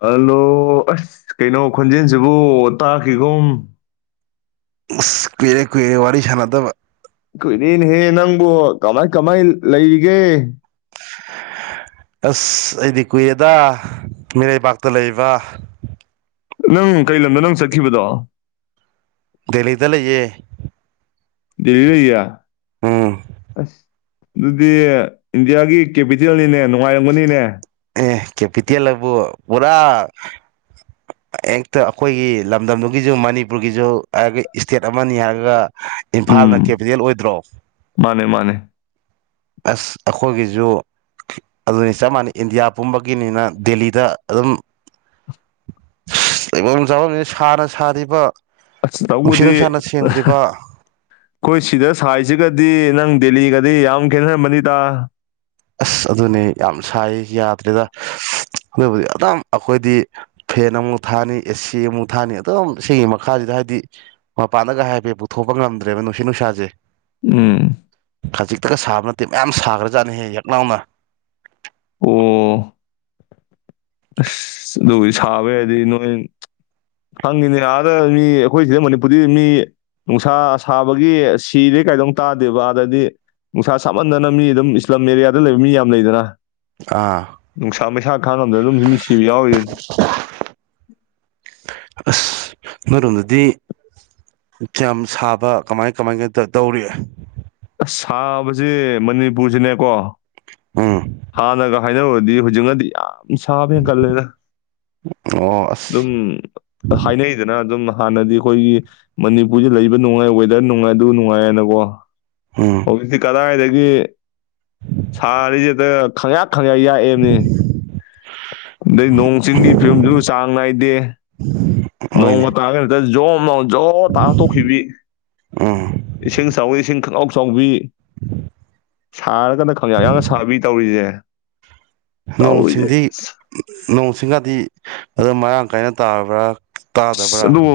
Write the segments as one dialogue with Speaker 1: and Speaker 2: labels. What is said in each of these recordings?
Speaker 1: Hello ꯑꯁ ꯀꯩꯅꯣ ꯈꯣꯟꯖꯦꯟꯁꯤꯕꯨ ꯇꯥꯈꯤꯒꯨꯝ
Speaker 2: ꯑꯁ ꯀꯨꯏꯔꯦ ꯀꯨꯏꯔꯦ ꯋꯥꯔꯤ ꯁꯥꯟꯅꯗꯕ
Speaker 1: ꯀꯨꯏꯔꯦꯅꯦꯍꯦ ꯅꯪꯕꯨ ꯀꯃꯥꯏ ꯀꯃꯥꯏ ꯂꯩꯔꯤꯒꯦ
Speaker 2: ꯑꯁ ꯑꯩꯗꯤ ꯀꯨꯏꯌꯦꯗ ꯃꯤꯔꯩꯕꯥꯛꯇ ꯂꯩꯕ
Speaker 1: ꯅꯪ ꯀꯩ ꯂꯝꯗꯣ ꯅꯪ ꯆꯠꯈꯤꯕꯗꯣ
Speaker 2: ꯗꯦꯂꯤꯗ ꯂꯩ ꯌꯦ
Speaker 1: ꯗꯦꯂꯤ ꯂꯩꯌꯦ ꯑꯁ ꯑꯗꯨꯗꯤ ꯏꯟꯗꯤꯌꯥꯒꯤ ꯀꯦꯄꯤꯇꯦꯜꯅꯤꯅꯦ ꯅꯨꯡꯉꯥꯏꯔꯝꯒꯅꯤꯅꯦ
Speaker 2: ꯑꯦ ꯀꯦꯄꯤꯇꯦꯜꯕꯨ ꯄꯨꯔꯥ ꯍꯦꯛꯇ ꯑꯩꯈꯣꯏꯒꯤ ꯂꯝꯗꯝꯗꯨꯒꯤꯁꯨ ꯃꯅꯤꯄꯨꯔꯒꯤꯁꯨ ꯍꯥꯏꯔꯒ ꯏꯁꯇꯦꯠ ꯑꯃꯅꯤ ꯍꯥꯏꯔꯒ꯫ ꯏꯝꯐꯥꯜꯅ
Speaker 1: ꯎꯝ
Speaker 2: ꯀꯦꯄꯤꯇꯦꯜ ꯑꯣꯏꯗ꯭ꯔꯣ
Speaker 1: ꯃꯥꯅꯦ ꯃꯥꯅꯦ
Speaker 2: ꯑꯁ ꯑꯩꯈꯣꯏꯒꯤꯁꯨ ꯑꯗꯨꯅꯤ ꯆꯞ ꯃꯥꯟꯅꯩ ꯏꯟꯗꯤꯌꯥ ꯄꯨꯝꯕꯒꯤꯅꯤꯅ ꯗꯦꯜꯂꯤꯗ ꯑꯗꯨꯝ ꯂꯩ ꯆꯥꯐꯝꯅꯦ ꯁꯥꯅ ꯁꯥꯔꯤꯕ
Speaker 1: ꯑꯁ
Speaker 2: ꯅꯨꯡꯁꯤꯠ
Speaker 1: ꯇꯧꯕꯨꯗꯤ
Speaker 2: ꯅꯨꯡꯁꯥꯅ
Speaker 1: ꯑ ꯍ
Speaker 2: ꯁꯦꯡꯗ꯭ꯔꯤꯕ
Speaker 1: ꯑꯩꯈꯣꯏ ꯁꯤꯗ ꯁꯥꯔꯤꯁꯤꯒꯗꯤ ꯅꯪ ꯗꯦꯜꯂꯤꯒꯗꯤ ꯌꯥꯝ ꯈꯦꯠꯅꯔꯝꯃꯅꯤꯗ
Speaker 2: ꯑꯁ ꯑꯗꯨꯅꯦ ꯌꯥꯝ ꯁꯥꯏꯌꯦ ꯌꯥꯗ꯭ꯔꯦꯗ ꯑꯗꯨꯕꯨꯗꯤ ꯑꯗꯨꯝ ꯑꯩꯈꯣꯏꯗꯤ ꯐꯦꯟ ꯑꯃꯨꯛ ꯊꯥꯅꯤ ꯑꯦꯁꯤ ꯑꯃꯨꯛ ꯊꯥꯅꯤ ꯑꯗꯨꯝ ꯁꯤꯒꯤ ꯃꯈꯥꯁꯤꯗ ꯍꯥꯏꯕꯗꯤ ꯃꯄꯥꯟꯗꯒ ꯍꯥꯏꯐꯦꯠ ꯄꯨꯊꯣꯛꯄ ꯉꯝꯗ꯭ꯔꯦꯕ ꯅꯨꯡꯁꯤꯠ ꯅꯨꯡꯁꯥꯁꯦ
Speaker 1: ꯎꯝ
Speaker 2: ꯈꯖꯤꯛꯇꯒ ꯁꯥꯕ ꯅꯠꯇꯦ ꯃꯌꯥꯝ ꯁꯥꯒ꯭ꯔꯖꯥꯠꯅꯦꯍꯦ ꯅꯥꯎꯅ
Speaker 1: ꯑꯣ ꯑꯁ ꯑꯗꯨꯕꯨꯗꯤ ꯁꯥꯕ ꯍꯥꯏꯔꯗꯤ ꯅꯣꯏ ꯈꯪꯅꯤ ꯑꯥꯗ ꯃꯤ ꯑꯩꯈꯣꯏ ꯁꯤꯗ ꯃꯅꯤꯄꯨꯔꯗꯤ ꯃꯤ ꯅꯨꯡꯁꯥ ꯁꯥꯕꯒꯤ ꯁꯤꯔꯦ ꯀꯥꯏꯗꯣ ꯑꯝꯨꯛ ꯇꯥꯗꯦꯕ ꯑꯥꯗꯗꯤ ꯅꯨꯡꯁꯥ ꯁꯥꯃꯟꯗꯅ ꯃꯤ ꯑꯗꯨꯝ ꯏꯁꯂꯝ ꯑꯦꯔꯤꯌꯥꯗ ꯂꯩꯕ ꯃꯤ ꯌꯥꯝ ꯂꯩꯗꯅ
Speaker 2: ꯑꯥ
Speaker 1: ꯅꯨꯡꯁꯥ ꯃꯩꯁꯥ ꯈꯥꯡ ꯑꯗꯨꯝ ꯃꯤ ꯁꯤꯕ ꯌꯥꯎꯔꯤꯕꯅꯤ
Speaker 2: ꯑꯁ ꯅꯣꯏꯔꯣꯝꯗꯗꯤ ꯌꯥꯝ ꯁꯥꯕ ꯀꯃꯥꯏ ꯀꯃꯥꯏ ꯀ ꯇꯧꯔꯤ
Speaker 1: ꯑꯁ ꯁꯥꯕꯖꯦ ꯃꯅꯤꯄꯨꯔꯁꯤꯅꯦꯀꯣ
Speaker 2: ꯎꯝ
Speaker 1: ꯍꯥꯟꯅꯒ ꯍꯥꯏꯅꯔꯨꯔꯗꯤ ꯍꯧꯖꯤꯛꯅꯗꯤ ꯌꯥꯝ ꯁꯥꯕ ꯍꯦꯟꯒꯠꯂꯦꯗ
Speaker 2: ꯑꯣ
Speaker 1: ꯑꯗꯨꯝ
Speaker 2: ꯑꯁ
Speaker 1: ꯍꯥꯏꯅꯩꯗꯅ ꯑꯗꯨꯝ ꯍꯥꯟꯅꯗꯤ ꯑꯩꯈꯣꯏꯒꯤ ꯃꯅꯤꯄꯨꯔꯁꯦ ꯂꯩꯕ ꯅꯨꯡꯉꯥꯏ ꯋꯦꯗꯔ ꯅꯨꯡꯉꯥꯏ ꯑꯗꯨ ꯅꯨꯡꯉꯥꯏꯌꯦꯅꯀꯣ
Speaker 2: ꯎꯝ
Speaker 1: ꯍꯧꯖꯤꯛꯇꯤ ꯀꯗꯥꯏꯗꯩ ꯗꯒꯤ ꯁꯥꯔꯤꯁꯤꯗ ꯈꯪꯌꯥꯛ ꯈꯪꯉꯦ ꯌꯥꯛꯑꯦꯝꯤ ꯗꯩ ꯅꯣꯡ ꯆꯤꯡꯒꯤ ꯐꯤꯕꯝꯁꯨ ꯆꯥꯡ ꯅꯥꯏꯗꯦ
Speaker 2: ꯍꯣꯏꯅꯦ
Speaker 1: ꯅꯣꯡꯒ ꯇꯥꯔꯒꯅ ꯍꯛꯇ ꯖꯣꯔ ꯃꯣꯟ ꯖꯣ ꯔꯣ ꯇꯥꯔ ꯇꯣꯛꯈꯤꯕꯤ
Speaker 2: ꯎꯝ
Speaker 1: ꯏꯁꯤꯡ ꯆꯥꯎꯋꯤ ꯏꯁꯤꯡ [unintelligible] ꯆꯥꯎꯕꯤ
Speaker 2: [inaudible]
Speaker 1: ꯁꯥꯔꯒꯥꯅ ꯈꯪꯌꯥꯛ ꯌꯥꯛꯅ ꯁꯥꯕꯤ ꯇꯧꯔꯤꯁꯦ
Speaker 2: ꯅꯣꯡ
Speaker 1: ꯇꯧꯔꯤꯁꯦ
Speaker 2: ꯁꯤꯡꯗꯤ
Speaker 1: ꯑꯁ
Speaker 2: ꯅꯣꯡ ꯁꯤꯡꯒꯗꯤ ꯑꯗꯣ ꯃꯔꯥꯡ ꯀꯥꯏꯅ ꯇꯥꯕ꯭ꯔꯥ
Speaker 1: ꯏꯁ
Speaker 2: ꯇꯥꯗꯕ꯭ꯔꯥ
Speaker 1: ꯑꯗꯨꯕꯨ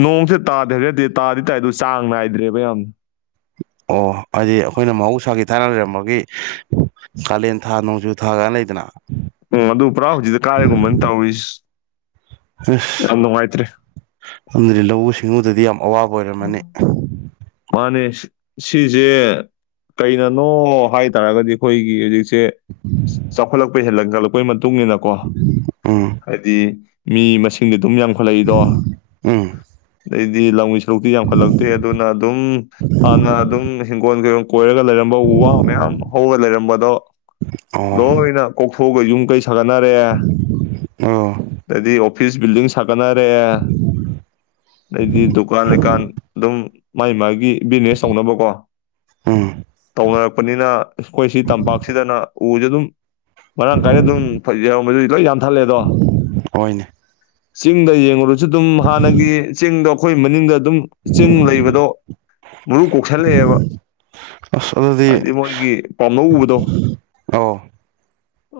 Speaker 1: ꯅꯣꯡꯁꯦ ꯇꯥꯗ꯭ꯔꯒꯗꯤ ꯇꯥꯗꯤ ꯇꯥꯏ ꯑꯗꯣ ꯆꯥꯡ ꯅꯥꯏꯗ꯭ꯔꯦꯕ ꯌꯥꯝꯅ
Speaker 2: ꯑꯣ ꯍꯥꯏꯗꯤ ꯑꯩꯈꯣꯏꯅ ꯃꯍꯧꯁꯥꯒꯤ ꯊꯥꯏꯅ ꯂꯩꯔꯝꯕꯒꯤ ꯀꯥꯂꯦꯟ ꯊꯥ ꯅꯣꯡꯖꯨ ꯊꯥ ꯀꯥꯏꯅ ꯂꯩꯗꯅ
Speaker 1: ꯎꯝ ꯑꯗꯣ ꯄꯨꯔꯥ ꯍꯧꯖꯤꯛꯇꯤ ꯀꯥꯏꯔꯒꯨꯝꯕꯅꯤ ꯇꯧꯔꯤꯁꯦ
Speaker 2: ꯑꯁ ꯑꯃꯗꯤ ꯂꯧꯎ ꯗꯦꯉꯨꯗꯗꯤꯌꯥꯝ ꯑꯋꯥꯕ ꯑꯣꯏꯔꯝꯃꯅꯤ
Speaker 1: ꯃꯥꯅꯦ ꯁꯤꯁꯦ ꯀꯩꯅꯅꯣ ꯍꯥꯏꯇꯥꯔꯒꯗꯤ ꯑꯩꯈꯣꯏꯒꯤ ꯍꯧꯖꯤꯛ ꯁꯦ ꯆꯥꯎꯈꯠꯂꯛꯄ ꯍꯦꯜꯂꯛ [unintelligible] ꯇꯨꯡꯅꯤꯅꯀꯣ
Speaker 2: ꯎꯝ
Speaker 1: ꯍꯥꯏꯗꯤ ꯃꯤ ꯃꯁꯤꯡꯗꯤ ꯑꯗꯨꯝ ꯌꯥꯝ ꯆꯥꯎꯈꯠꯂꯛꯏꯗꯣ
Speaker 2: ꯎꯝ
Speaker 1: ꯑꯗꯩꯗꯤ ꯂꯧ [unintelligible] ꯌꯥꯝꯈꯠꯂꯛꯇꯦ ꯑꯗꯨꯅ ꯑꯗꯨꯝ ꯍꯥꯟꯅ ꯑꯗꯨꯝ ꯍꯤꯡꯒꯣꯜ ꯀꯩꯀ ꯀꯣꯏꯔꯒ ꯂꯩꯔꯝꯕ ꯎ ꯋꯥ ꯃꯌꯥꯝ ꯍꯧꯔꯒ ꯂꯩꯔꯝꯕꯗꯣ
Speaker 2: ꯑꯣ
Speaker 1: ꯂꯣꯏꯅ ꯀꯣꯛ ꯑꯣꯒ ꯌꯨꯝ ꯀꯩ ꯁꯥꯒꯅꯔꯦ
Speaker 2: ꯑꯣ
Speaker 1: ꯑꯗꯩꯗꯤ ꯌꯣ ꯐꯤꯁ ꯕꯤꯜꯗꯤꯡ ꯁꯥ ꯀꯅꯥꯔꯦ ꯑꯩꯗꯤꯗꯨ ꯂꯩꯀꯥꯟ ꯑꯗꯨꯝ ꯃꯥꯏ ꯃꯥꯒꯤ ꯕꯤꯖꯤꯅꯦꯁ ꯇꯧꯅꯕꯀꯣ
Speaker 2: ꯎꯝ
Speaker 1: ꯇꯧꯅꯔꯛꯄꯅꯤꯅ ꯑꯩꯈꯣꯏ ꯁꯤ ꯇꯝꯄꯥꯛꯁꯤꯗꯅ ꯎꯁꯦ ꯑꯗꯨꯝ ꯃꯔꯥꯡ ꯀꯥꯏꯅ ꯑꯗꯨꯝ ꯐꯩ ꯃ ꯂꯣꯏ ꯌꯥꯟꯊꯠꯂꯦꯗꯣ
Speaker 2: ꯍꯣꯏꯅꯦ
Speaker 1: ꯆꯤꯡꯗ ꯌꯦꯡꯉꯨ ꯁꯨ ꯑꯗꯨꯝ ꯍꯥꯟꯅꯒꯤ ꯆꯤꯡꯗꯣ ꯑꯩꯈꯣꯏ ꯃꯅꯤꯡꯗ ꯑꯗꯨꯝ ꯆꯤꯡ ꯂꯩꯕꯗꯣ ꯃꯔꯨ ꯀꯣꯛꯁꯜꯂꯛꯑꯦꯕ
Speaker 2: ꯑꯁ ꯑꯗꯨꯗꯤ
Speaker 1: ꯍꯥꯏꯗꯤ ꯃꯣꯏꯒꯤ ꯄꯥꯝꯂꯧ ꯎꯕꯗꯣ
Speaker 2: ꯑꯧ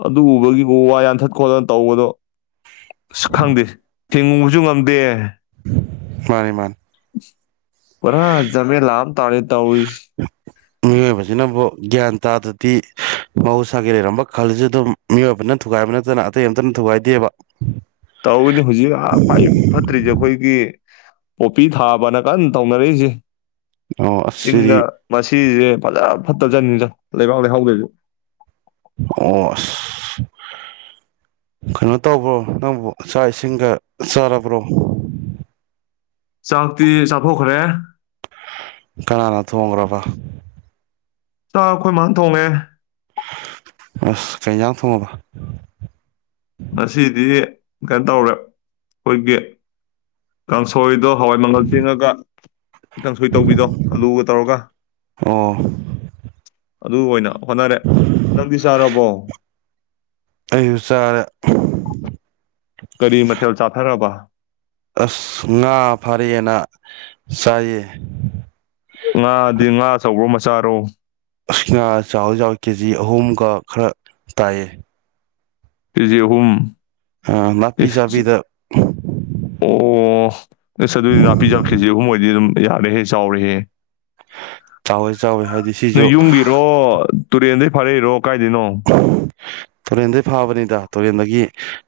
Speaker 1: ꯑꯗꯨ ꯎꯕꯒꯤꯕꯨ ꯎ ꯋꯥ ꯌꯥꯟꯊꯠ ꯈꯣꯠꯇꯅ ꯇꯧꯕꯗꯣ ꯁ ꯈꯪꯗꯦ ꯊꯤꯡꯉꯨꯕꯁꯨ ꯉꯝꯗꯦ꯫
Speaker 2: ꯃꯥꯅꯤ ꯃꯥꯅꯤ꯫
Speaker 1: ꯄꯨꯔꯥ ꯖꯃꯦꯂꯥ ꯑꯃ ꯇꯥꯔꯦ ꯇꯧꯔꯤꯁꯤ
Speaker 2: ꯃꯤꯑꯣꯏꯕꯁꯤꯅꯕꯨ ꯒ꯭ꯌꯥꯟ ꯇꯥꯗ꯭ꯔꯗꯤ ꯃꯍꯧꯁꯥꯒꯤ ꯂꯩꯔꯝꯕ ꯈꯜꯁꯨ ꯑꯗꯨꯝ ꯃꯤꯑꯣꯏꯕꯅ ꯊꯨꯒꯥꯏꯕ ꯅꯠꯇꯅ ꯑꯇꯩ ꯑꯝꯇꯅ ꯊꯨꯒꯥꯏꯗꯦꯕ꯫
Speaker 1: ꯇꯧꯅꯤ ꯍꯧꯖꯤꯛ ꯈ꯭ꯋꯥꯏ ꯐꯠꯇ꯭ꯔꯤꯁꯦ ꯑꯩꯈꯣꯏꯒꯤ ꯄꯣꯄꯤ ꯊꯥꯕꯅ ꯀꯟꯅ ꯇꯧꯅꯔꯛꯏꯁꯦ꯫
Speaker 2: ꯑꯣ ꯑꯁ ꯁꯤꯗꯤ
Speaker 1: ꯆꯤꯡꯒꯥ ꯃꯁ꯫ ꯁꯤꯁꯦ ꯐꯖ ꯐꯠꯇ ꯖꯥꯠꯅꯤꯗ ꯂꯩꯕꯥꯛ ꯂꯩꯍꯥꯎ ꯂꯩꯁꯨ
Speaker 2: ꯑꯣ ꯑꯁ ꯀꯩꯅꯣ ꯇꯧꯕ꯭ꯔꯣ ꯅꯪꯕꯨ ꯆꯥꯛ ꯏꯁꯤꯡꯒ ꯆꯥꯔꯕ꯭ꯔꯣ
Speaker 1: ꯆꯥꯛꯇꯤ ꯆꯥꯊꯣꯛꯈ꯭ꯔꯦ
Speaker 2: ꯀꯅꯥꯅ ꯊꯣꯡꯈ꯭ꯔꯕ
Speaker 1: ꯆꯥꯛ ꯑꯩꯈꯣꯏ ꯃꯅꯥ ꯊꯣꯡꯉꯦ
Speaker 2: ꯑꯁ ꯀꯩꯩ ꯍꯦꯟꯖꯥꯡ ꯊꯣꯡꯉꯥꯕ
Speaker 1: ꯉꯥꯁꯤꯗꯤ ꯀꯩꯅꯣ ꯇꯧꯔꯦ ꯑꯩꯈꯣꯏꯒꯤ ꯀꯥꯡꯁꯣꯏꯗꯣ ꯍꯋꯥꯏ ꯃꯪꯒꯜ ꯊꯤꯡꯉꯥꯒ ꯀꯥꯡꯁꯣꯏ ꯇꯧꯕꯤꯗꯣ ꯑꯂꯨꯒ ꯇꯧꯔꯒ
Speaker 2: ꯑꯣ
Speaker 1: ꯑꯗꯨ ꯑꯣꯏꯅ ꯍꯣꯠꯅꯔꯦ ꯅꯪꯗꯤ ꯆꯥꯥꯔꯕꯣ
Speaker 2: ꯑꯔꯦ ꯎꯝ
Speaker 1: ꯀꯔꯤ ꯃꯊꯦꯜ ꯆꯥꯊꯥꯔꯕ
Speaker 2: ꯑꯁ ꯉꯥ ꯐꯔꯛꯑꯦꯅ ꯆꯥꯏꯌꯦ
Speaker 1: ꯆꯥꯔꯣ
Speaker 2: ꯑꯁ ꯉꯥ ꯆꯥꯎꯗꯤ ꯆꯥꯥꯎꯋꯦ ꯀꯦ ꯖꯤ ꯑꯍꯨꯝꯒ ꯈꯔ ꯇꯥꯏꯌꯦ
Speaker 1: ꯀꯦꯖꯤ ꯑꯍꯨꯝ
Speaker 2: ꯑꯥ ꯅꯥꯄꯤ
Speaker 1: ꯏꯁ
Speaker 2: ꯆꯥꯕꯤꯗ ꯎꯝ
Speaker 1: ꯑꯣ ꯑꯁ ꯑꯗꯨꯗꯤ ꯅꯥꯄꯤ ꯆꯥꯕꯤ ꯀꯦꯖꯤ ꯑꯍꯨꯝ ꯑꯣꯢ ꯗꯤ ꯑꯗꯨꯝ ꯌꯥꯝꯃꯦꯍꯦ ꯆꯥꯎꯔꯦꯍꯦ
Speaker 2: ꯆꯥꯎꯋꯦ ꯆꯥꯎꯋꯦ ꯍꯥꯏꯗꯤ
Speaker 1: ꯅꯣꯏ
Speaker 2: ꯁꯤꯁꯨ
Speaker 1: ꯌꯨꯝꯒꯤꯔꯣ ꯇꯨ꯭ꯔꯔꯦꯟꯗꯩ ꯐꯥꯔꯛꯢꯔꯣ ꯀꯥꯏꯗꯩꯅꯣ
Speaker 2: ꯇꯨꯔꯦꯟꯗꯒꯤ ꯐꯥꯕꯅꯤꯗ ꯇꯨꯔꯦꯟꯗꯒꯤ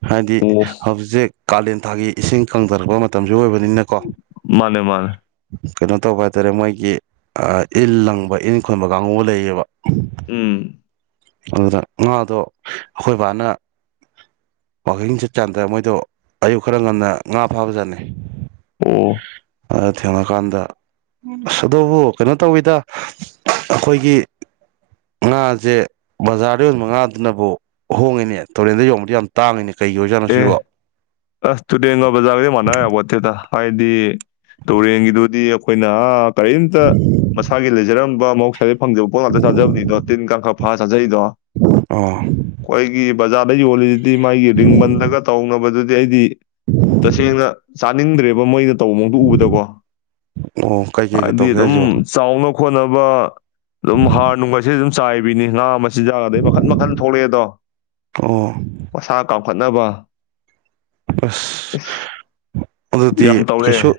Speaker 2: ꯍꯥꯏꯗꯤ
Speaker 1: ꯑꯣ
Speaker 2: ꯍꯧꯖꯤꯛ ꯀꯥꯂꯦꯟ ꯊꯥꯒꯤ ꯏꯁꯤꯡ ꯀꯪꯡꯊꯔꯛꯄ ꯃꯇꯝꯁꯨ ꯑꯣꯏꯕ ꯅꯤꯅꯀꯣ
Speaker 1: ꯃꯥꯅꯦ ꯃꯥꯅꯦ
Speaker 2: ꯀꯩꯅꯣ ꯇꯧꯕ ꯍꯥꯏꯇꯥꯔꯦ ꯃꯣꯏꯒꯤ ꯏꯟ ꯂꯪꯡꯕ ꯏꯟ ꯈꯣꯟꯕ ꯀꯥꯡꯒꯨꯒ ꯂꯩꯌꯦꯕ
Speaker 1: ꯎꯝ
Speaker 2: ꯑꯗꯨꯗ ꯉꯥꯗꯣ ꯑꯩꯈꯣꯏ ꯕꯥꯅ ꯋꯥꯛꯀꯤꯡ ꯆꯠ ꯆꯥꯟꯗ ꯃꯣꯏꯗꯣ ꯑꯌꯨꯛ ꯈꯔ ꯉꯟꯅ ꯉꯥ ꯐꯥꯕꯖꯥꯠꯅꯦ
Speaker 1: ꯑꯣ
Speaker 2: ꯑꯗ ꯊꯦꯡꯅꯀꯥꯟꯗ ꯑꯁ ꯑꯗꯨꯕꯨ ꯀꯩꯅꯣ ꯇꯧꯋꯤꯗ ꯑꯩꯈꯣꯏꯒꯤ ꯉꯥꯁꯦ ꯕꯖꯥꯔꯗ ꯌꯣꯟꯕ ꯉꯥꯗꯨꯅꯕꯨ ꯍꯣꯡꯉꯤꯅꯦ ꯇꯨꯔꯦꯟꯗ ꯌꯣꯟꯕꯗꯤ ꯌꯥꯝ ꯇꯥꯡꯉꯤꯅꯦ ꯀꯩꯒꯤ ꯑꯣꯏꯖꯥꯠꯅꯣ
Speaker 1: ꯑꯦ
Speaker 2: ꯁꯤꯕꯣ
Speaker 1: ꯑꯁ ꯇꯨꯔꯦꯟꯒ ꯕꯖꯥꯔꯒꯗꯤ ꯃꯥꯟꯅꯕ ꯌꯥꯄꯣꯠꯇꯦꯗ ꯍꯥꯏꯗꯤ ꯇꯨꯔꯦꯟꯒꯤꯗꯨꯗꯤ ꯑꯩꯈꯣꯏꯅ ꯑꯥ ꯀꯔꯤꯝꯇ ꯃꯁꯥꯒꯤ ꯂꯩꯖꯔꯝꯕ ꯑꯗꯩ ꯐꯪꯡꯖꯕ ꯄꯣꯠ ꯉꯥꯛꯇ ꯆꯥꯖꯕꯅꯤꯗꯣ ꯇꯤꯟ ꯀꯥꯡ ꯈꯔꯥ ꯐꯥ ꯐꯔꯥ ꯗꯩꯗꯣ
Speaker 2: ꯑꯣ
Speaker 1: ꯑꯩꯈꯣꯏꯒꯤ ꯕꯖꯥꯔꯗ ꯍꯣꯂꯤ ꯗꯨꯗꯤ ꯃꯥꯥꯏꯒꯤ ꯔꯤꯡꯃꯟ ꯂꯒ ꯇꯧꯅꯕꯗꯨꯗꯤ ꯑꯩꯗꯤ ꯇꯁꯦꯡꯅ ꯇꯥꯅꯤꯡꯗ꯭ꯔꯦꯕ ꯃꯣꯏꯗ ꯇꯧꯃꯕꯨ ꯎꯕꯗꯀꯣ
Speaker 2: ꯑꯣ ꯀꯩ ꯀꯩꯒ
Speaker 1: ꯍꯥꯏꯕꯗꯤ
Speaker 2: ꯇꯧꯒꯦ ꯍꯥꯏꯁꯤꯕꯣ
Speaker 1: ꯑꯗꯨꯝ ꯆꯥꯎꯅ ꯈꯣꯠꯅꯕ ꯑꯗꯨꯝ ꯍꯥꯔ ꯅꯨꯡꯒꯁꯦ ꯑꯗꯨꯝ ꯆꯥꯏꯕꯤꯅꯦ ꯉꯥ ꯃ ꯆꯤꯟꯖꯥ ꯑꯗꯩ ꯃꯈꯟ ꯃꯈꯟ ꯊꯣꯛꯂꯛꯑꯦꯗꯣ
Speaker 2: ꯑꯣ
Speaker 1: ꯃꯁꯥ ꯀꯥꯎ ꯍꯣꯠꯅꯕ [inaudible]
Speaker 2: ꯑꯁ ꯑꯗꯨꯗꯤ
Speaker 1: ꯌꯥꯝ ꯇꯧꯔꯦ
Speaker 2: ꯀꯩꯁꯨ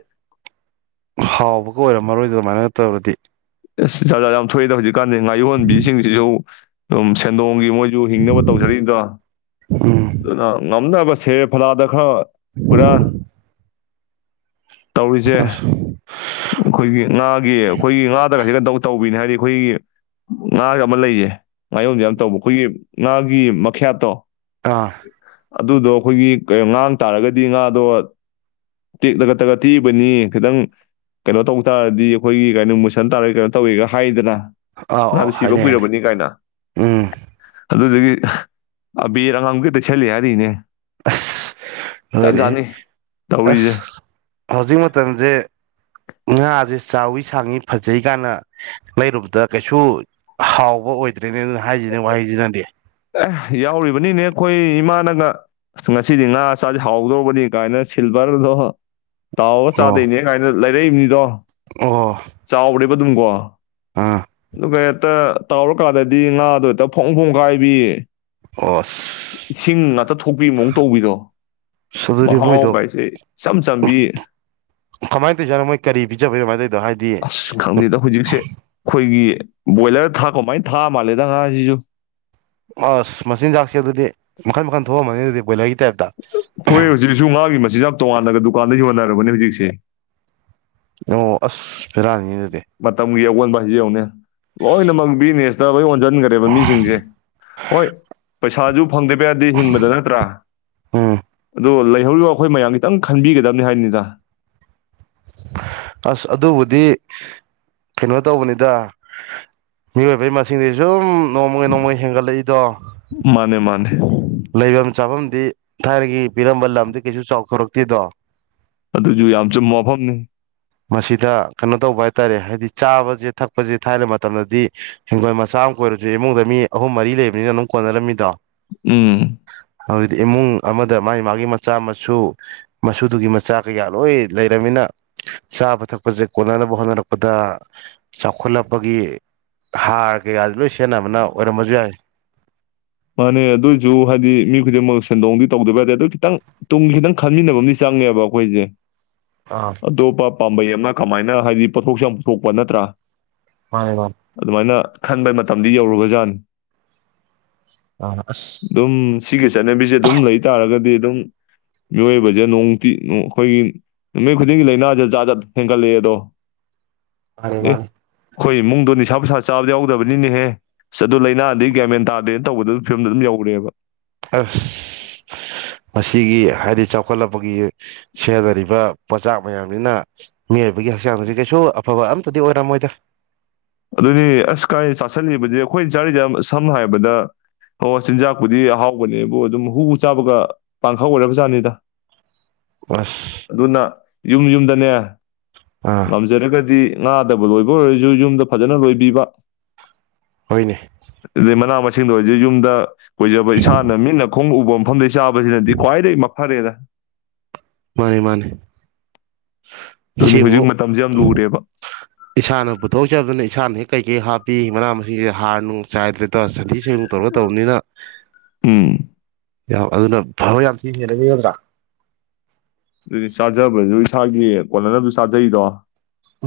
Speaker 2: ꯍꯥꯎꯕꯒ ꯑꯣꯏꯔꯝꯃꯔꯣꯏꯗ ꯑꯗꯨꯃꯥꯏꯅ ꯇꯧꯔꯗꯤ
Speaker 1: ꯑꯁ ꯖꯥꯠ ꯖꯥꯠ ꯌꯥꯝ ꯊꯣꯛꯏꯗ ꯍꯧꯖꯤꯛ ꯀꯥꯟꯗꯦ ꯉꯥ ꯌꯣꯟꯕꯤꯁꯤꯡꯁꯤꯁꯨ ꯑꯗꯨꯝ ꯁꯦꯟꯗꯣꯡ ꯒꯤ ꯃꯣꯏꯁꯨ ꯍꯤꯡꯅꯕ ꯇꯧꯖꯔꯛꯏꯗꯣ
Speaker 2: ꯎꯝ
Speaker 1: ꯑꯗꯨꯅ ꯉꯝꯅꯕ ꯁꯦꯔꯦ ꯐꯂꯗ ꯈ꯭ꯔ ꯍꯨꯔꯥꯟ ꯇꯧꯔꯤꯁꯦ
Speaker 2: ꯑꯁ
Speaker 1: ꯑꯩꯈꯣꯏꯒꯤ ꯉꯥꯒꯤ ꯈꯣꯏꯒꯤ ꯉꯥꯒꯤ ꯑꯃ ꯂꯩꯌꯦ ꯉꯥ ꯌꯣꯟꯕꯤ ꯌꯥꯝ ꯇꯧꯕ ꯑꯩꯈꯣꯏꯒꯤ ꯉꯥꯒꯤ ꯃꯈꯌꯥꯠꯇꯣ
Speaker 2: ꯑ
Speaker 1: ꯑꯗꯨꯗꯣ ꯑꯩꯈꯣꯏꯒꯤ ꯀꯩꯅꯣ ꯉꯥꯃꯝ ꯇꯥꯔꯒꯗꯤ ꯉꯥꯗꯣ ꯇꯦꯛꯂꯒ ꯇꯒꯠ ꯇꯦꯛꯏꯕꯣ ꯅꯤꯉꯦ ꯈꯇꯪ ꯀꯩꯅꯣ ꯇꯧ ꯇꯥꯔꯗꯤ ꯑꯩꯈꯣꯏꯒꯤ ꯀꯩꯅꯣ ꯃꯨꯁꯟ ꯇꯥꯔꯦꯒ ꯇꯧꯋꯦꯒ ꯍꯥꯏꯗꯅ
Speaker 2: ꯑꯥ
Speaker 1: ꯍꯅ
Speaker 2: ꯑꯣ
Speaker 1: ꯁꯤꯕ
Speaker 2: ꯍꯥꯏꯅꯩ ꯍꯥꯏꯅꯩ
Speaker 1: ꯀꯨꯏꯔꯕꯅꯤ ꯀꯥꯏꯅ
Speaker 2: ꯎꯝ
Speaker 1: ꯑꯗꯨꯗꯒꯤ ꯑꯕꯤꯔ ꯑꯉꯥꯡꯕꯗ ꯇꯩꯁꯤꯜꯂꯤ ꯍꯥꯏꯔꯤꯅꯦ
Speaker 2: ꯑꯁ
Speaker 1: ꯖꯥꯠ
Speaker 2: ꯂꯣꯏꯔꯦ
Speaker 1: ꯖꯥꯠꯅꯤ
Speaker 2: ꯑꯁ
Speaker 1: ꯇꯧꯔꯤꯁꯦ
Speaker 2: ꯍꯧꯖꯤꯛ ꯃꯇꯝꯖꯦ ꯉꯥꯁꯦ ꯆꯥꯎꯋꯤ ꯁꯥꯡꯏꯤ ꯐꯖꯩ ꯀꯥꯏꯅ ꯂꯩꯔꯨꯕꯗ ꯀꯩꯁꯨ ꯍꯥꯎꯕ ꯑꯣꯏꯗ꯭ꯔꯦꯅꯦ ꯑꯗꯨꯅ ꯍꯥꯏꯁꯤꯅꯦ ꯋꯥꯍꯩꯁꯤꯅꯗꯤ
Speaker 1: ꯑꯦ ꯌꯥꯎꯔꯤꯕꯅꯤꯅꯦ ꯑꯩꯈꯣꯏ ꯏꯃꯥꯅꯒ ꯉꯁꯤꯗꯤ ꯉꯥ ꯆꯥꯁꯤ ꯍꯥꯎꯗꯧꯔꯕꯅꯤ ꯀꯥꯏꯅ ꯁꯤꯜꯚꯔꯗꯣ ꯇꯥꯎꯔꯒ
Speaker 2: ꯑꯣ
Speaker 1: ꯆꯥꯗꯣꯏꯅꯦ ꯀꯥꯏꯅ ꯂꯩ ꯇꯩ ꯃꯤꯗꯣ
Speaker 2: ꯑꯣ
Speaker 1: ꯑꯗꯨꯗꯨꯝꯀꯣ
Speaker 2: ꯑꯥ
Speaker 1: ꯍꯦꯛꯇ ꯇꯥꯎꯔꯀꯥꯟꯗꯗꯤ ꯉꯥꯗꯣ ꯍꯦꯛꯇ ꯐꯣꯡ ꯐꯣꯡꯀꯥꯏꯕꯤ
Speaker 2: ꯑꯣ ꯑꯁ
Speaker 1: ꯏꯁꯤꯡ ꯉꯥꯛꯇ ꯊꯣꯛꯄꯤ ꯃꯑꯣꯡ ꯇꯧꯕꯤꯗꯣ
Speaker 2: ꯑꯗꯨꯗꯤ
Speaker 1: ꯃꯍꯥꯎ
Speaker 2: ꯃꯣꯏꯗꯣ
Speaker 1: ꯀꯥꯏꯁꯦ ꯏꯆꯝ ꯆꯝꯕꯤ
Speaker 2: ꯀꯃꯥꯏꯅ ꯇꯧꯔꯤꯖꯥꯠꯅꯣ ꯃꯣꯏ ꯀꯔꯤ ꯄꯤꯖꯕꯩꯅꯣ ꯃꯥꯏ ꯇꯧꯏꯗꯣ ꯍꯥꯏꯗꯤ
Speaker 1: ꯑꯁ ꯈꯪꯗꯦꯗ ꯍꯧꯖꯤꯛꯁꯦ ꯑꯩꯈꯣꯏꯒꯤ ꯕꯣꯏꯂꯔ ꯊꯥꯛꯄ ꯀꯃꯥꯏꯅ ꯊꯥ ꯃꯥꯜꯂꯦꯗ ꯉꯥꯁꯤꯁꯨ
Speaker 2: ꯑꯁ ꯃꯆꯤꯟꯖꯥꯛꯁꯦ ꯑꯗꯨꯗꯤ ꯃꯈꯟ ꯃꯈꯟ ꯊꯣꯛꯑꯝꯃꯅꯤ ꯑꯗꯨꯗꯤ ꯀꯣꯏꯂ
Speaker 1: ꯍꯣꯏ ꯍꯧꯖꯤꯛꯁꯨ ꯃꯥꯒꯤ ꯃ ꯃꯆꯤꯟꯖꯥꯛ ꯇꯣꯉꯥꯟꯅꯒ ꯗꯨꯀꯥꯟꯗ ꯌꯣꯜꯅꯔꯕꯅꯦ ꯍꯧꯖꯤꯛꯁꯦ
Speaker 2: ꯑꯣ ꯑꯁ ꯕꯦꯔꯥꯅꯤ ꯑꯗꯨꯗꯤ
Speaker 1: ꯃꯇꯝꯒꯤ ꯑꯑꯣꯟ ꯕꯁꯦ ꯌꯥꯎꯅꯦ ꯂꯣꯏꯅꯃꯛ ꯕꯤꯖꯤꯅꯦꯁꯇ ꯂꯣꯏ ꯑꯣꯟꯁꯤꯟꯈꯔꯦꯕ ꯃꯤꯁꯤꯡꯁꯦ ꯍꯣꯏ ꯄꯩꯁꯥ ꯁꯨ ꯐꯪꯗꯦꯕ ꯌꯥꯗꯤ ꯍꯤꯡꯕꯗ ꯅꯠꯇ꯭ꯔꯥ
Speaker 2: ꯎꯝ
Speaker 1: ꯑꯗꯨ ꯍꯧꯔꯤꯕ ꯑꯩꯈꯣꯏ ꯃꯌꯥꯝ ꯈꯤꯇꯪ ꯈꯟꯕꯤꯒꯗꯕꯅꯤ ꯍꯥꯏꯅꯤꯗ
Speaker 2: ꯑꯁ ꯑꯗꯨꯕꯨꯗꯤ ꯀꯩꯅꯣ ꯇꯧꯕꯅꯤꯗ ꯃꯤꯑꯣꯏꯕꯩ ꯃꯁꯤꯡꯗꯤ ꯁꯨꯝ ꯅꯣꯡꯃꯒꯒꯤ ꯅꯣꯡꯃꯒꯤ ꯍꯦꯟꯒꯠꯂꯛꯏꯗꯣ
Speaker 1: ꯃꯥꯅꯦ ꯃꯥꯅꯦ
Speaker 2: ꯂꯩꯐꯝ ꯆꯥꯐꯝꯗꯤ ꯊꯥꯏꯅꯒꯤ ꯄꯤꯔꯝꯕ ꯂꯝꯗꯤ ꯀꯩꯁꯨ ꯆꯥꯎꯊꯣꯔꯛꯇꯦꯗꯣ
Speaker 1: ꯑꯗꯨꯁꯨ ꯌꯥꯝ ꯆꯨꯝꯕ ꯃꯐꯝꯅꯤ
Speaker 2: ꯃꯁꯤꯗ ꯀꯩꯅꯣ ꯇꯧꯕ ꯍꯥꯏꯇꯥꯔꯦ ꯍꯥꯏꯗꯤ ꯆꯥꯕꯁꯦ ꯊꯛꯄꯁꯦ ꯊꯥꯏꯕ ꯃꯇꯝꯗꯗꯤ ꯍꯤꯡꯒꯣꯜ ꯃꯆꯥ ꯑꯃ ꯀꯣꯏꯔꯁꯨ ꯏꯃꯨꯡꯗ ꯃꯤ ꯑꯍꯨꯝ ꯃꯔꯤ ꯂꯩꯕꯅꯤꯅ ꯑꯗꯨꯝ ꯀꯣꯟꯅꯔꯝꯃꯤꯗꯣ
Speaker 1: ꯎꯝ
Speaker 2: ꯍꯧꯖꯤꯛꯇꯗꯤ ꯏꯃꯨꯡ ꯑꯃꯗ ꯃꯥꯒꯤ ꯃꯥꯒꯤ ꯃꯆꯥ ꯃꯁꯨ ꯃꯁꯨꯗꯨꯒꯤ ꯃꯆꯥ ꯀꯌꯥ ꯂꯣꯏ ꯂꯩꯔꯕꯃꯤꯅ ꯆꯥꯕ ꯊꯛꯄꯁꯦ ꯀꯣꯟꯅꯅꯕ ꯍꯣꯠꯅꯔꯛꯄꯗ ꯆꯥꯎꯈꯠꯂꯛꯄꯒꯤ ꯍꯥꯔ ꯀꯌꯥꯁꯦ ꯂꯣꯏ ꯁꯦꯟꯅꯕꯅ ꯑꯣꯏꯔꯝꯕꯁꯨ ꯌꯥꯏ
Speaker 1: ꯃꯥꯅꯦ ꯑꯗꯨꯑꯣꯏꯁꯨ ꯍꯥꯏꯗꯤ ꯃꯤ ꯈꯨꯗꯤꯡꯃꯛ ꯁꯦꯟꯗꯣꯡꯗꯤ ꯇꯧꯗꯕ ꯌꯥꯗꯦ ꯑꯗꯨ ꯈꯤꯇꯪ ꯇꯨꯡꯒꯤ ꯈꯤꯇꯪ ꯈꯟꯃꯤꯟꯅꯕ ꯑꯃꯗꯤ ꯆꯪꯉꯦꯕ ꯑꯩꯈꯣꯏꯁꯦ
Speaker 2: ꯑꯥ
Speaker 1: ꯑꯇꯣꯞꯄ ꯄꯥꯝꯕꯩ ꯑꯃ ꯀꯃꯥꯏꯅ ꯍꯥꯏꯗꯤ ꯄꯣꯠꯊꯣꯛꯁꯨ ꯌꯥꯝ ꯄꯨꯊꯣꯛꯄ ꯅꯠꯇ꯭ꯔꯥ
Speaker 2: ꯃꯥꯅꯦ ꯃꯥꯅꯦ
Speaker 1: ꯑꯗꯨꯃꯥꯏꯅ ꯈꯟꯕꯩ ꯃꯇꯝ ꯌꯧꯔꯨꯔꯕ ꯖꯥꯠꯅꯤ
Speaker 2: ꯑꯥ ꯑꯁ
Speaker 1: ꯑꯗꯨꯝ ꯁꯤꯒꯤ ꯆꯠꯅꯕꯤꯁꯦ ꯑꯗꯨꯝ ꯂꯩ ꯇꯥꯔꯒꯗꯤ ꯑꯗꯨꯝ ꯃꯤꯑꯣꯏꯕꯁꯦ ꯅꯣꯡꯇꯤ ꯑꯩꯈꯣꯏꯒꯤ ꯅꯨꯃꯤꯠ ꯈꯨꯗꯤꯡꯒꯤ ꯂꯥꯏꯅꯥꯁ ꯖꯥꯠ ꯖꯠ ꯍꯦꯟꯒꯠꯂꯛꯑꯦ ꯑꯗꯣ
Speaker 2: ꯃꯥꯅꯦ ꯃꯥꯅꯦꯦ
Speaker 1: ꯑꯩꯈꯣꯏ ꯏꯃꯨꯡꯗꯣ ꯅꯤꯁꯥ ꯄꯨꯁꯥ ꯆꯥꯕꯗ ꯌꯥꯎꯗꯕꯅꯤꯅꯦꯍꯦ ꯑꯗꯨ ꯂꯥꯏꯅꯥꯗꯩ ꯒꯌꯥꯃꯦꯟ ꯇꯥꯗꯦ ꯇꯧꯕꯗ ꯐꯤꯕꯝꯗ ꯑꯗꯨꯝ ꯌꯧꯒꯔꯦꯕ
Speaker 2: ꯑꯁ ꯃꯁꯤꯒꯤ ꯍꯥꯏꯗꯤ ꯆꯥꯎꯈꯠꯂꯛꯄꯒꯤ ꯁꯦꯟꯅꯔꯤꯕ ꯄꯣꯠꯆꯥꯛ ꯃꯌꯥꯝꯅꯤꯅ ꯃꯤꯑꯣꯏꯕꯒꯤ ꯍꯛꯆꯥꯡꯁꯨ ꯀꯩꯁꯨ ꯑꯐꯕ ꯑꯃꯇꯗꯤ ꯑꯣꯏꯔꯝꯃꯣꯏꯗ
Speaker 1: ꯑꯗꯨꯅꯤ ꯑꯁ ꯀꯥꯏ ꯆꯥꯥꯁꯜꯂꯤꯕꯗꯤ ꯑꯩꯈꯣꯏꯅ ꯆꯥꯔꯤꯗ ꯁꯝꯅ ꯍꯥꯏꯔꯕꯗ ꯍ ꯆꯤꯟꯖꯥꯛꯄꯨꯗꯤ ꯑꯍꯥꯎꯕꯅꯦꯕꯨ ꯑꯗꯨꯝ ꯍꯨ ꯆꯥꯕꯒ ꯄꯥꯡꯈꯛ ꯑꯣꯏꯔꯕꯖꯥꯠꯅꯤꯗ ꯑꯗꯨꯅ
Speaker 2: ꯑꯁ
Speaker 1: ꯌꯨꯝ ꯌꯨꯝꯗꯅꯦ
Speaker 2: ꯑꯥ
Speaker 1: ꯉꯝꯖꯔꯒꯗꯤ ꯉꯥꯗꯕ ꯂꯣꯏꯕ ꯂꯣꯏꯕ ꯑꯣꯏꯔꯁꯨ ꯌꯨꯝꯗ ꯐꯖꯅ ꯂꯣꯏꯕꯤꯕ
Speaker 2: ꯍꯣꯏꯅꯦ
Speaker 1: ꯃꯅꯥ ꯃꯁꯤꯡ ꯁꯤ ꯂꯣꯏꯗꯤ ꯌꯨꯝꯗ ꯀꯣꯏꯖꯕ ꯏꯁꯥꯅ ꯃꯤꯅ ꯈꯣꯡ ꯎꯕ ꯃꯐꯝꯗ ꯆꯥꯕ ꯁꯤꯅꯗꯤ ꯈ꯭ꯋꯥꯏꯗꯒꯤ ꯐꯔꯦꯗ ꯑꯗꯨꯅꯤ ꯍꯧꯖꯤꯛ
Speaker 2: ꯁꯤꯃꯨꯛ
Speaker 1: ꯃꯇꯝꯁꯦ ꯌꯥꯝ ꯂꯨꯔꯦꯕ
Speaker 2: ꯏꯁꯥꯅ ꯄꯨꯊꯣꯛꯆꯕꯅ ꯏꯁꯥꯅ ꯍꯦꯛ ꯀꯩ ꯀꯩ ꯍꯥꯞꯄꯤ ꯃꯅꯥ ꯃꯁꯤꯡꯁꯦ ꯍꯥꯔ ꯅꯨꯡ ꯆꯥꯏꯗ꯭ꯔꯦ ꯇ ꯁꯟꯊꯤ ꯆꯦꯡ ꯇꯧꯔ ꯇꯧꯕꯅꯤꯅ
Speaker 1: ꯎꯝ
Speaker 2: ꯌꯥꯝ ꯑꯗꯨꯅ ꯐꯕ ꯌꯥꯝ ꯊꯤ ꯍꯦꯟꯂꯅꯤ ꯅꯠꯇ꯭ꯔꯥ
Speaker 1: ꯑꯗꯨꯗꯤ ꯆꯥꯖꯕꯁꯨ ꯏꯁꯥꯒꯤ ꯀꯣꯟꯅꯅꯕ ꯆꯥꯖꯩꯗꯣ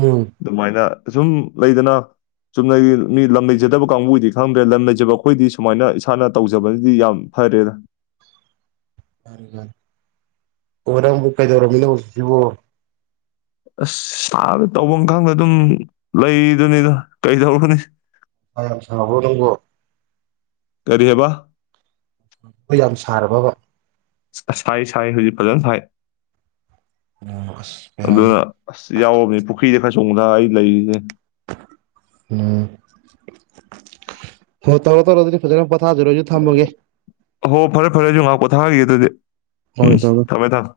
Speaker 2: ꯎꯝ
Speaker 1: ꯑꯗꯨꯃꯥꯏꯅ ꯁꯨꯝ ꯂꯩꯗꯅ ꯆꯨꯝꯅꯒꯤ ꯃꯤ ꯂꯝ ꯂꯩꯗꯅ ꯀꯥꯡꯕꯨꯗꯤ ꯈꯪꯗ꯭ꯔꯦ ꯂꯝ ꯂꯩꯖꯕ ꯑꯩꯈꯣꯏꯗꯤ ꯁꯨꯃꯥꯏꯅ ꯏꯁꯥꯅ ꯇꯧꯖꯕꯅꯗꯤ ꯌꯥꯝ ꯐꯔꯦꯗ
Speaker 2: ꯑꯣꯅꯪꯕꯨ ꯀꯥꯏꯗꯧꯔꯝꯃꯤ ꯁꯤꯕꯣ
Speaker 1: ꯑꯁ ꯁꯥꯕ ꯇꯧꯐꯝ ꯈꯪꯗ ꯑꯗꯨꯝ ꯂꯩꯗꯨꯅꯤꯗ ꯀꯩꯗꯧꯔꯨꯅꯤ
Speaker 2: ꯍ ꯁꯪꯉꯥꯕꯣ ꯅꯪꯕꯣ
Speaker 1: ꯀꯔꯤꯍꯦꯕ
Speaker 2: ꯑꯩ ꯌꯥꯝ ꯁꯥꯔꯕꯕ
Speaker 1: ꯁꯥꯏ ꯁꯥꯏ ꯍꯧꯖꯤꯛ ꯐꯖꯅ ꯁꯥꯏ
Speaker 2: ꯑꯁ ꯕꯦꯔꯥꯅꯦ
Speaker 1: ꯁꯤ ꯌꯥꯎꯔꯕꯕꯅꯤ ꯄꯨꯈ꯭ꯔꯤꯁꯦ ꯈꯔ ꯆꯣꯡꯗ ꯑꯩ ꯂꯩꯔꯤꯁꯦ
Speaker 2: ꯎ ꯍꯣ ꯇꯧꯔꯣ ꯇꯧꯔꯣ ꯐꯖꯅ ꯊꯥꯖꯔꯣ ꯑꯩꯁꯨ ꯊꯝꯃꯒꯦ
Speaker 1: ꯄꯣꯊꯥꯒꯤꯒꯦ ꯑꯗꯨꯗꯤ ꯎꯝ
Speaker 2: ꯍꯣꯏ ꯇꯧꯔꯣ
Speaker 1: ꯊꯃꯦ ꯊꯃꯦ